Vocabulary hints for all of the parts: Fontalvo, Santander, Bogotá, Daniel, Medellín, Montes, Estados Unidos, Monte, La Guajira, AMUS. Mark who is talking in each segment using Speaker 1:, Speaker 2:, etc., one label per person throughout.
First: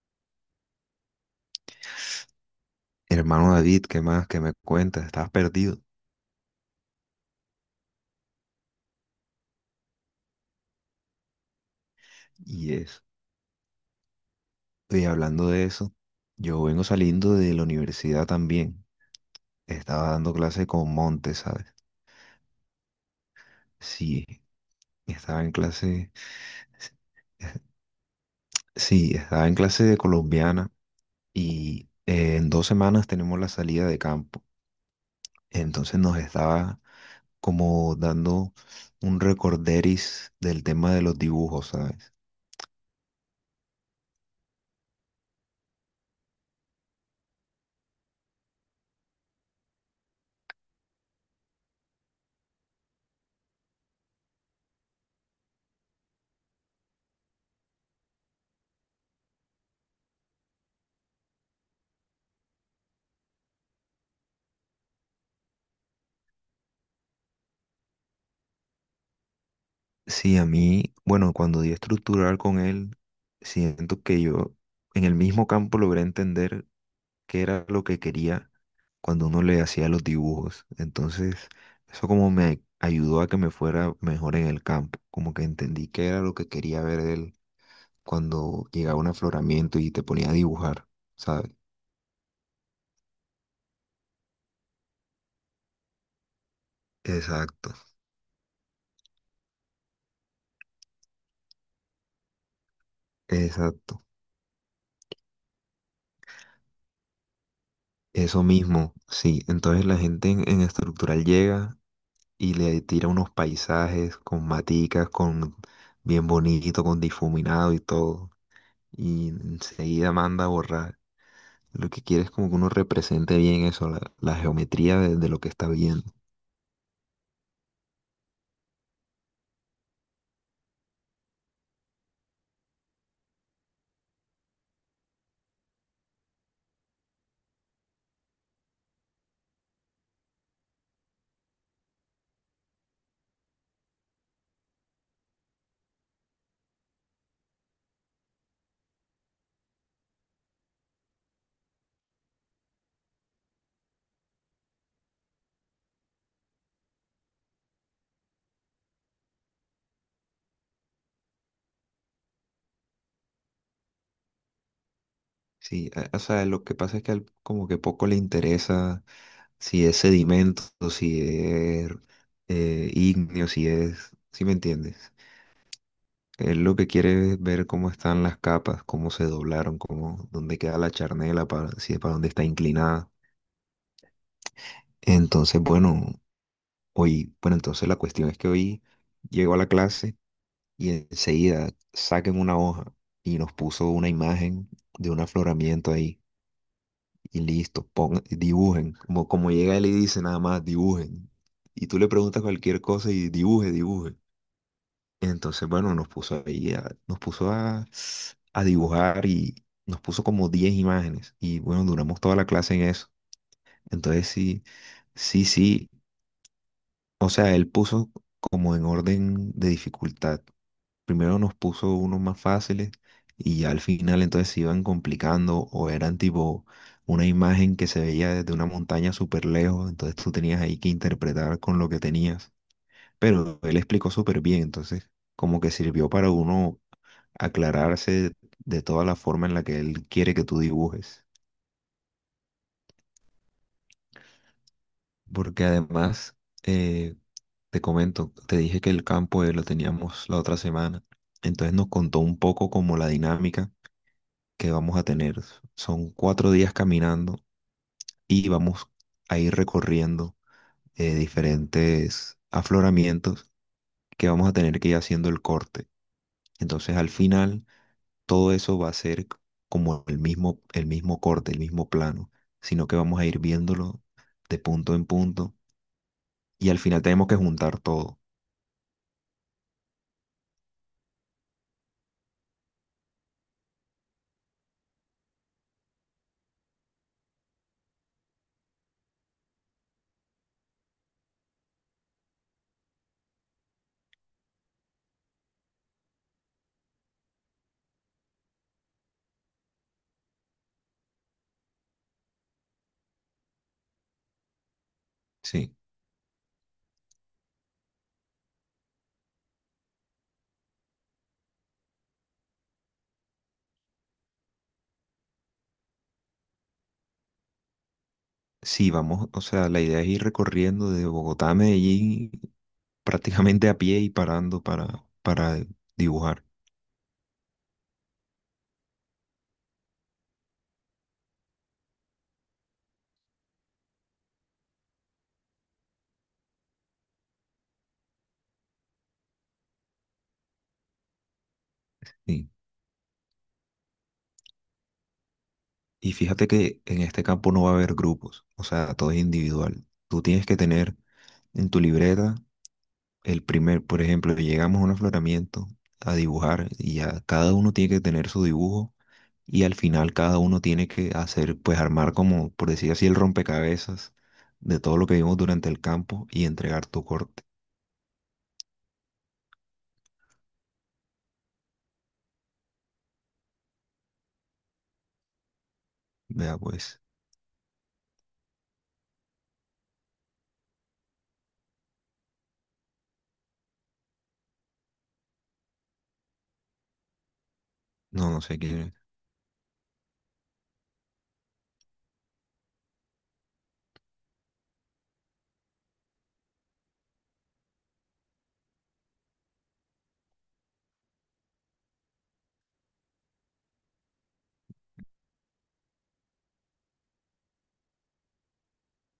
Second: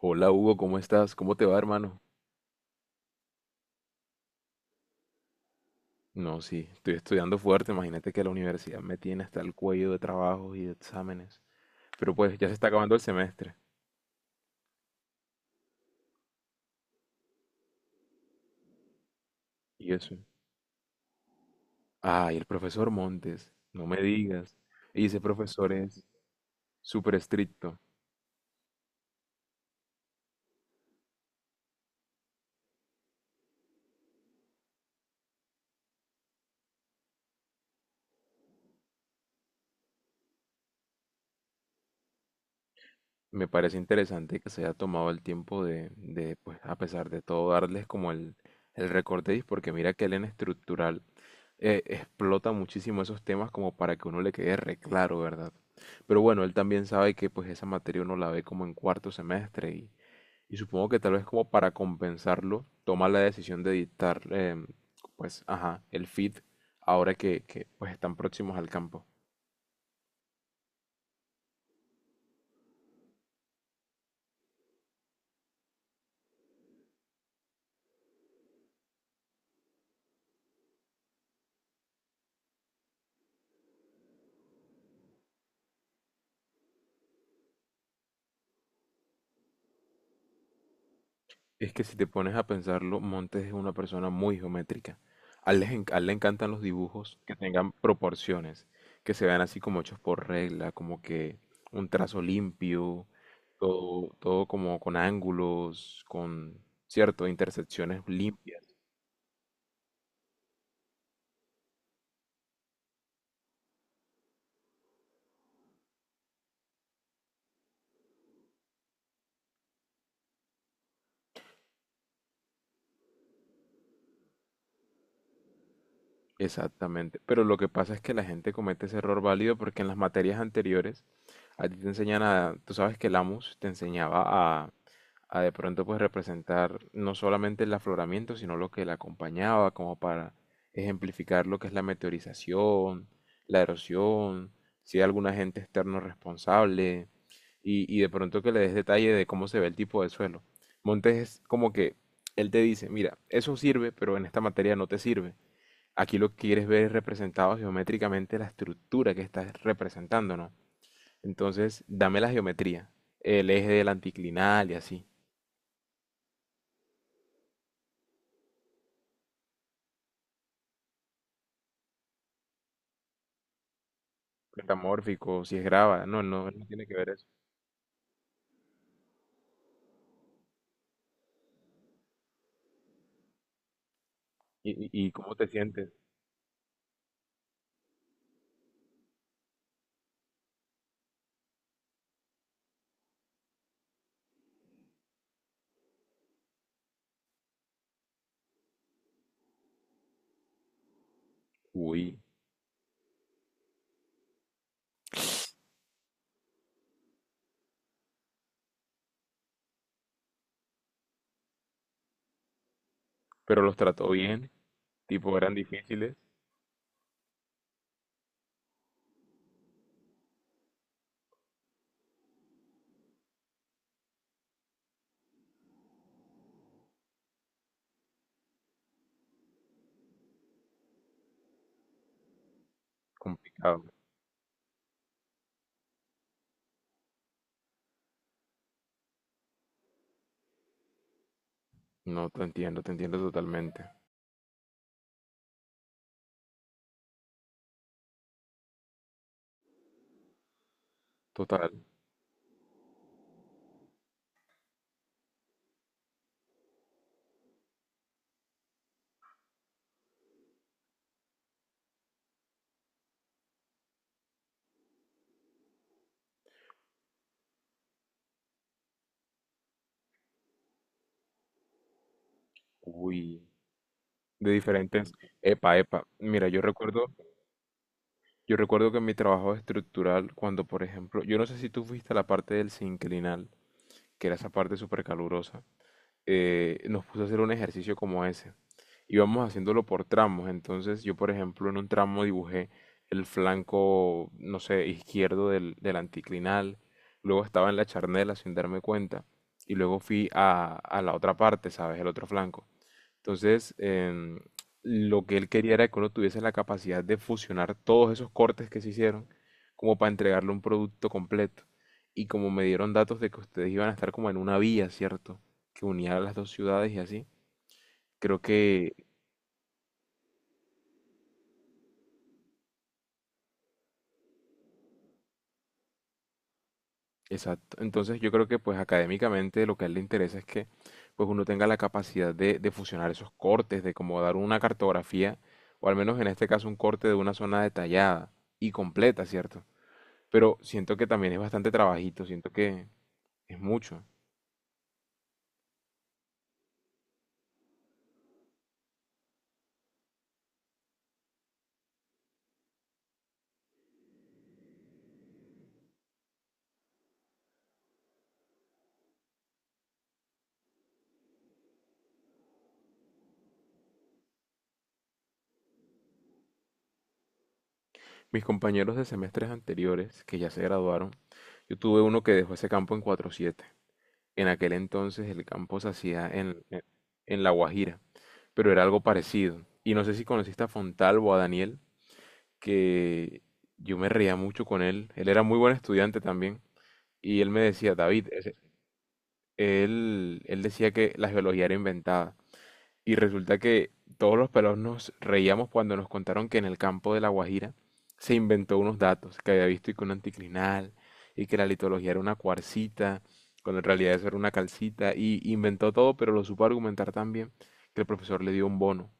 Speaker 1: Hola Hugo, ¿cómo estás? ¿Cómo te va, hermano?
Speaker 2: Hermano David, ¿qué más? ¿Qué me cuentas? Estabas perdido.
Speaker 1: No, sí, estoy estudiando fuerte. Imagínate que la universidad me tiene hasta el cuello de trabajos y de exámenes. Pero pues ya se está
Speaker 2: Y
Speaker 1: acabando el
Speaker 2: eso.
Speaker 1: semestre.
Speaker 2: Y hablando de eso, yo vengo saliendo de la universidad también.
Speaker 1: ¿Y
Speaker 2: Estaba
Speaker 1: eso?
Speaker 2: dando clase con Monte, ¿sabes?
Speaker 1: Ah, y el profesor Montes, no me
Speaker 2: Sí,
Speaker 1: digas. Y ese
Speaker 2: estaba en
Speaker 1: profesor es
Speaker 2: clase.
Speaker 1: súper estricto.
Speaker 2: Sí, estaba en clase de colombiana y en 2 semanas tenemos la salida de campo. Entonces nos estaba como dando un recorderis del tema de los dibujos, ¿sabes?
Speaker 1: Me parece interesante que se haya tomado el tiempo pues, a pesar de todo, darles como el recorderis, porque mira que él en estructural explota muchísimo esos temas como para que uno le quede re claro, ¿verdad? Pero bueno, él también sabe que pues esa materia uno la ve como en cuarto semestre y supongo que tal vez como para compensarlo, toma la decisión de dictar, pues, ajá, el feed ahora que pues están próximos al campo.
Speaker 2: Sí, a mí, bueno, cuando di estructural con él, siento que yo en el mismo campo logré entender qué era lo que quería cuando uno le hacía los dibujos. Entonces, eso como me ayudó a que me fuera mejor en el campo, como que entendí qué era lo que quería ver él cuando llegaba un afloramiento y te ponía a dibujar, ¿sabes?
Speaker 1: Es que si te pones a pensarlo, Montes es una persona muy geométrica. A él le encantan los dibujos que
Speaker 2: Exacto,
Speaker 1: tengan proporciones, que se vean así como hechos por regla, como que un trazo limpio,
Speaker 2: exacto.
Speaker 1: todo como con ángulos, con, cierto, intersecciones
Speaker 2: Eso
Speaker 1: limpias.
Speaker 2: mismo, sí. Entonces la gente en estructural llega y le tira unos paisajes con maticas, con bien bonito, con difuminado y todo. Y enseguida manda a borrar. Lo que quiere es como que uno represente bien eso, la geometría de lo que está viendo.
Speaker 1: Exactamente, pero lo que pasa es que la gente comete ese error válido porque en las materias anteriores a ti te enseñan a, tú sabes que el AMUS te enseñaba a, a de pronto pues representar no solamente el afloramiento, sino lo que le acompañaba, como para ejemplificar lo que es la meteorización, la erosión, si hay algún agente externo responsable, y de pronto que le des detalle de cómo se ve el tipo de suelo. Montes es como que él te dice, mira, eso sirve, pero en esta materia no te sirve. Aquí lo que quieres ver es representado geométricamente la estructura que estás representando, ¿no? Entonces, dame la geometría, el eje del anticlinal y así,
Speaker 2: Sí, o sea, lo que pasa es que como que poco le interesa si es sedimento, si es ígneo, si es, ¿sí me entiendes?
Speaker 1: metamórfico, si es grava, no, no,
Speaker 2: Él
Speaker 1: no
Speaker 2: lo
Speaker 1: tiene
Speaker 2: que
Speaker 1: que ver eso.
Speaker 2: quiere es ver cómo están las capas, cómo se doblaron, cómo, dónde queda la charnela, para, si para dónde está inclinada.
Speaker 1: ¿ Y cómo te
Speaker 2: Entonces,
Speaker 1: sientes?
Speaker 2: bueno, hoy, bueno, entonces la cuestión es que hoy llegó a la clase y enseguida saquen una hoja y nos puso una imagen de un afloramiento ahí y listo, pongan, dibujen, como, como llega él y dice nada más, dibujen. Y tú le
Speaker 1: Uy,
Speaker 2: preguntas cualquier cosa y dibuje, dibuje. Entonces, bueno, nos puso ahí, nos puso a dibujar y nos puso como 10 imágenes y bueno, duramos toda la clase en eso.
Speaker 1: pero los trató
Speaker 2: Entonces,
Speaker 1: bien,
Speaker 2: sí,
Speaker 1: tipo,
Speaker 2: sí,
Speaker 1: eran
Speaker 2: sí.
Speaker 1: difíciles,
Speaker 2: O sea, él puso como en orden de dificultad. Primero nos puso unos más fáciles y ya al final entonces se iban complicando o eran tipo una imagen que se veía desde una montaña súper lejos, entonces tú tenías ahí que interpretar con lo que tenías. Pero él
Speaker 1: complicado.
Speaker 2: explicó súper bien, entonces como que sirvió para uno aclararse de toda la forma en la que él quiere que tú dibujes.
Speaker 1: No, te entiendo totalmente.
Speaker 2: Porque además, eh, te comento, te dije que el campo lo teníamos la otra semana,
Speaker 1: Total.
Speaker 2: entonces nos contó un poco como la dinámica que vamos a tener. Son cuatro días caminando y vamos a ir recorriendo diferentes afloramientos que vamos a tener que ir haciendo el corte. Entonces al final todo eso va a ser como el mismo corte, el mismo plano, sino que vamos a ir
Speaker 1: Uy,
Speaker 2: viéndolo
Speaker 1: de
Speaker 2: de punto en
Speaker 1: diferentes.
Speaker 2: punto
Speaker 1: Epa, epa. Mira,
Speaker 2: y al final tenemos que juntar todo.
Speaker 1: yo recuerdo que en mi trabajo estructural, cuando por ejemplo, yo no sé si tú fuiste a la parte del sinclinal, que era esa parte súper calurosa, nos puso a hacer un ejercicio como ese. Íbamos haciéndolo por tramos, entonces yo, por ejemplo, en un tramo dibujé el flanco, no sé, izquierdo del anticlinal, luego estaba en la charnela sin darme cuenta, y luego fui a la otra parte, ¿sabes? El otro flanco. Entonces, lo que él quería
Speaker 2: Sí.
Speaker 1: era que uno tuviese la capacidad de fusionar todos esos cortes que se hicieron como para entregarle un producto completo. Y como me dieron datos de que ustedes iban a estar como en una vía, ¿cierto? Que unía las dos ciudades y así. Creo
Speaker 2: Sí,
Speaker 1: que,
Speaker 2: vamos, o sea, la idea es ir recorriendo de Bogotá a Medellín prácticamente a pie y parando para dibujar.
Speaker 1: exacto. Entonces yo creo que pues académicamente lo que a él le interesa es que pues uno tenga la capacidad de fusionar esos cortes, de como dar una cartografía, o al menos en este caso un corte de una zona detallada y completa, ¿cierto? Pero siento que también es bastante trabajito,
Speaker 2: Y,
Speaker 1: siento que es mucho.
Speaker 2: y fíjate que en este campo no va a haber grupos, o sea, todo es individual. Tú tienes que tener en tu libreta el primer, por ejemplo, llegamos a un afloramiento a dibujar y ya cada uno tiene que tener su dibujo y al final cada uno tiene que hacer, pues armar como, por decir así, el rompecabezas de todo lo que vimos durante el campo y entregar tu corte.
Speaker 1: Mis compañeros de semestres anteriores, que ya se graduaron, yo tuve uno que dejó ese campo en 4.7. En aquel entonces el campo se hacía
Speaker 2: Vea pues.
Speaker 1: en La Guajira, pero era algo parecido. Y no sé si conociste a Fontalvo, a Daniel, que yo me reía mucho con él. Él era muy buen estudiante también. Y él me decía, David,
Speaker 2: No, no sé quién es.
Speaker 1: él, él decía que la geología era inventada. Y resulta que todos los pelados nos reíamos cuando nos contaron que en el campo de La Guajira se inventó unos datos que había visto y que un anticlinal y que la litología era una cuarcita, cuando en realidad eso era una calcita y inventó todo, pero lo supo argumentar tan bien que el profesor le dio un bono.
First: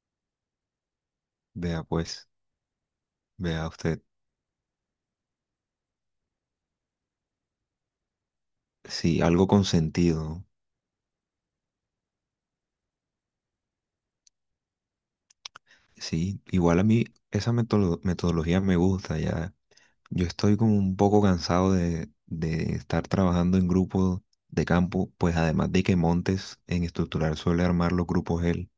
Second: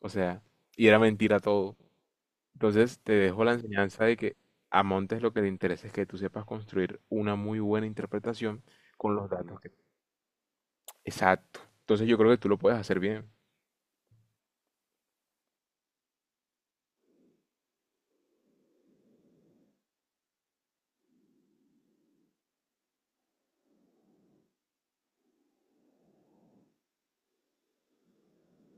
Speaker 1: O sea, y era mentira todo.
Speaker 2: Vea pues,
Speaker 1: Entonces te dejo la
Speaker 2: vea usted.
Speaker 1: enseñanza de que a Montes lo que le interesa es que tú sepas construir una muy buena interpretación con
Speaker 2: Sí,
Speaker 1: los
Speaker 2: algo
Speaker 1: datos
Speaker 2: con
Speaker 1: que...
Speaker 2: sentido, ¿no?
Speaker 1: Exacto. Entonces yo creo que tú lo puedes hacer bien,
Speaker 2: Sí, igual a mí esa metodología me gusta ya. Yo estoy como un poco cansado de estar trabajando en grupos de campo, pues además de que Montes en estructural suele armar los grupos él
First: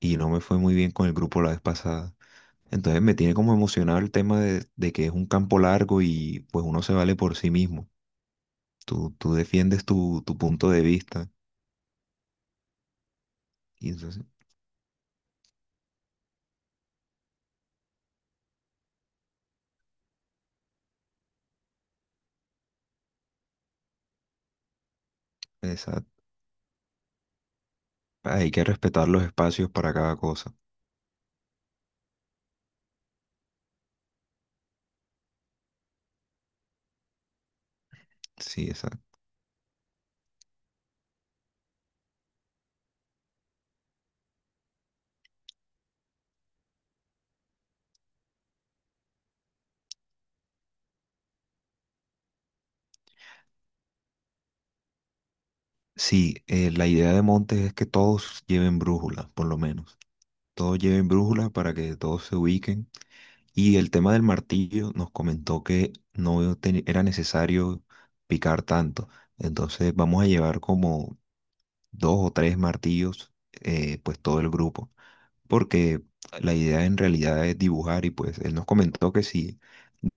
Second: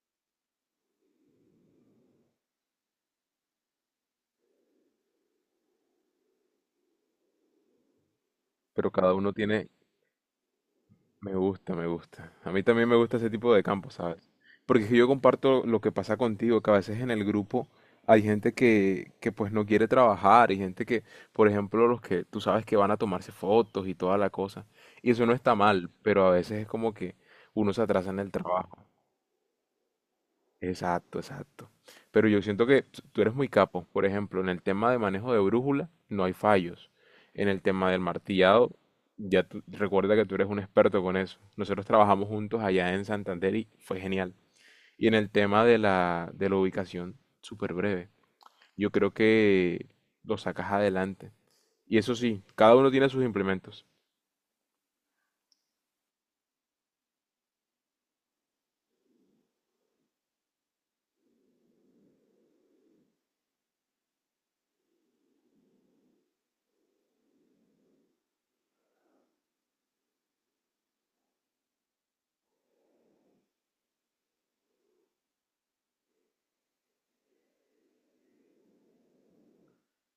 Speaker 2: y no me fue muy bien con el grupo la vez pasada. Entonces me tiene como emocionado el tema de que es un campo largo y pues uno se vale por sí mismo.
Speaker 1: pero cada
Speaker 2: Tú,
Speaker 1: uno
Speaker 2: tú
Speaker 1: tiene.
Speaker 2: defiendes tu punto de vista
Speaker 1: Me gusta, me gusta. A mí también me gusta ese tipo de
Speaker 2: y
Speaker 1: campo,
Speaker 2: entonces...
Speaker 1: ¿sabes? Porque es que yo comparto lo que pasa contigo, que a veces en el grupo hay gente que pues no quiere trabajar, y gente que, por ejemplo, los que tú sabes que van a tomarse fotos y toda la cosa. Y eso no está mal,
Speaker 2: Esa,
Speaker 1: pero a veces es como que uno se atrasa en el
Speaker 2: hay que
Speaker 1: trabajo.
Speaker 2: respetar los espacios para cada cosa.
Speaker 1: Exacto, exacto. Pero yo siento que tú eres muy capo. Por ejemplo, en el tema de manejo de brújula no hay fallos. En el tema del
Speaker 2: Sí,
Speaker 1: martillado,
Speaker 2: exacto.
Speaker 1: recuerda que tú eres un experto con eso. Nosotros trabajamos juntos allá en Santander y fue genial. Y en el tema de de la ubicación, súper breve. Yo creo que lo sacas adelante. Y eso sí, cada uno tiene sus implementos.
Speaker 2: Sí, la idea de Montes es que todos lleven brújula, por lo menos. Todos lleven brújula para que todos se ubiquen. Y el tema del martillo nos comentó que no te- era necesario picar tanto. Entonces vamos a llevar como dos o tres martillos, pues todo el grupo. Porque la idea en realidad es dibujar y pues él nos comentó que sí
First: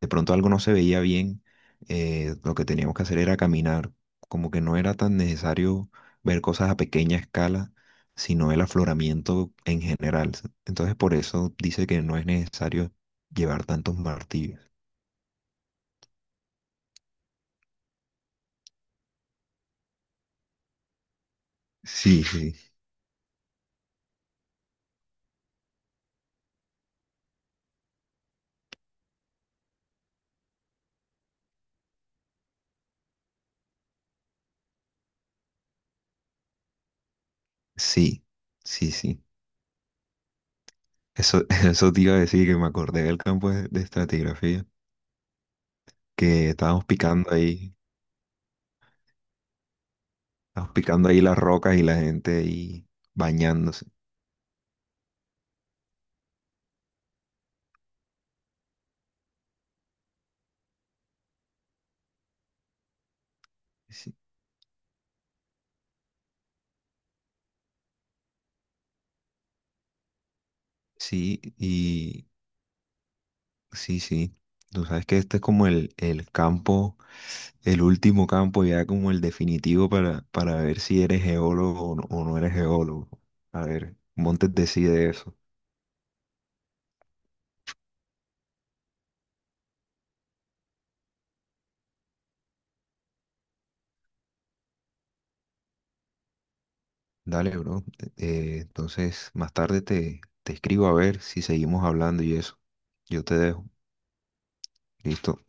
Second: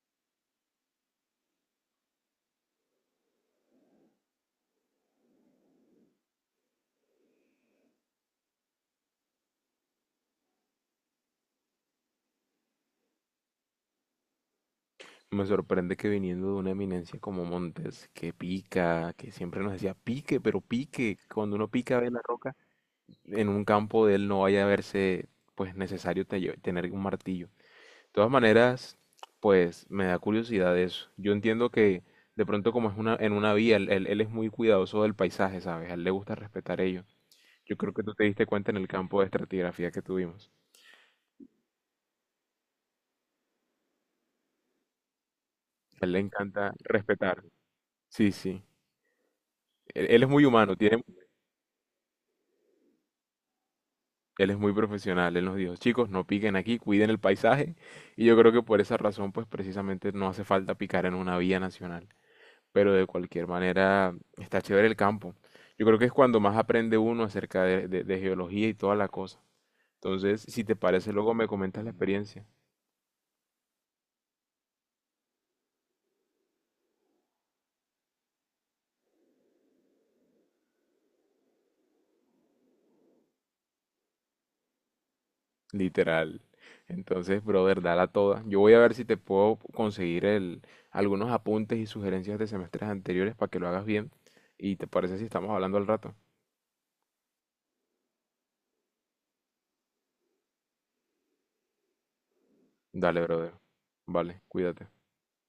Speaker 2: de pronto algo no se veía bien, lo que teníamos que hacer era caminar, como que no era tan necesario ver cosas a pequeña escala, sino el afloramiento en general. Entonces por eso dice que no es necesario llevar tantos martillos.
Speaker 1: Me sorprende que viniendo de una eminencia como Montes, que pica, que siempre nos decía pique, pero pique, cuando uno pica ve la
Speaker 2: Sí, sí,
Speaker 1: roca en un campo de él no vaya a verse pues necesario tener un martillo. De todas maneras, pues me da curiosidad eso. Yo entiendo que de pronto como es una, en una vía, él es muy cuidadoso del paisaje, ¿sabes? A él le gusta respetar ello. Yo creo que tú
Speaker 2: sí,
Speaker 1: te diste cuenta en el
Speaker 2: sí,
Speaker 1: campo
Speaker 2: sí.
Speaker 1: de estratigrafía que tuvimos.
Speaker 2: Eso, eso te iba a decir que me acordé del campo de estratigrafía,
Speaker 1: A él le
Speaker 2: que
Speaker 1: encanta respetar. Sí, sí. Él es muy
Speaker 2: estábamos
Speaker 1: humano, tiene,
Speaker 2: picando ahí las rocas y la gente ahí bañándose.
Speaker 1: él es muy profesional. Él nos dijo, chicos, no piquen aquí, cuiden el paisaje. Y yo creo que por esa razón, pues precisamente no hace falta picar en una vía nacional. Pero de cualquier
Speaker 2: Sí,
Speaker 1: manera está chévere el campo. Yo creo que es cuando más aprende uno acerca de, de geología y toda la cosa. Entonces, si te parece, luego
Speaker 2: sí,
Speaker 1: me comentas la
Speaker 2: y
Speaker 1: experiencia.
Speaker 2: sí, sí. Tú sabes que este es como el campo, el último campo, ya como el definitivo para ver si eres geólogo o no eres geólogo. A ver, Montes decide eso.
Speaker 1: Literal. Entonces, brother, dala toda. Yo voy a ver si te puedo conseguir el, algunos apuntes y sugerencias de semestres anteriores para que lo hagas bien. Y te parece si estamos hablando al rato.
Speaker 2: Dale, bro. Entonces, más tarde te, te escribo a ver si seguimos hablando y eso.
Speaker 1: Dale,
Speaker 2: Yo te
Speaker 1: brother.
Speaker 2: dejo.
Speaker 1: Vale, cuídate.
Speaker 2: Listo.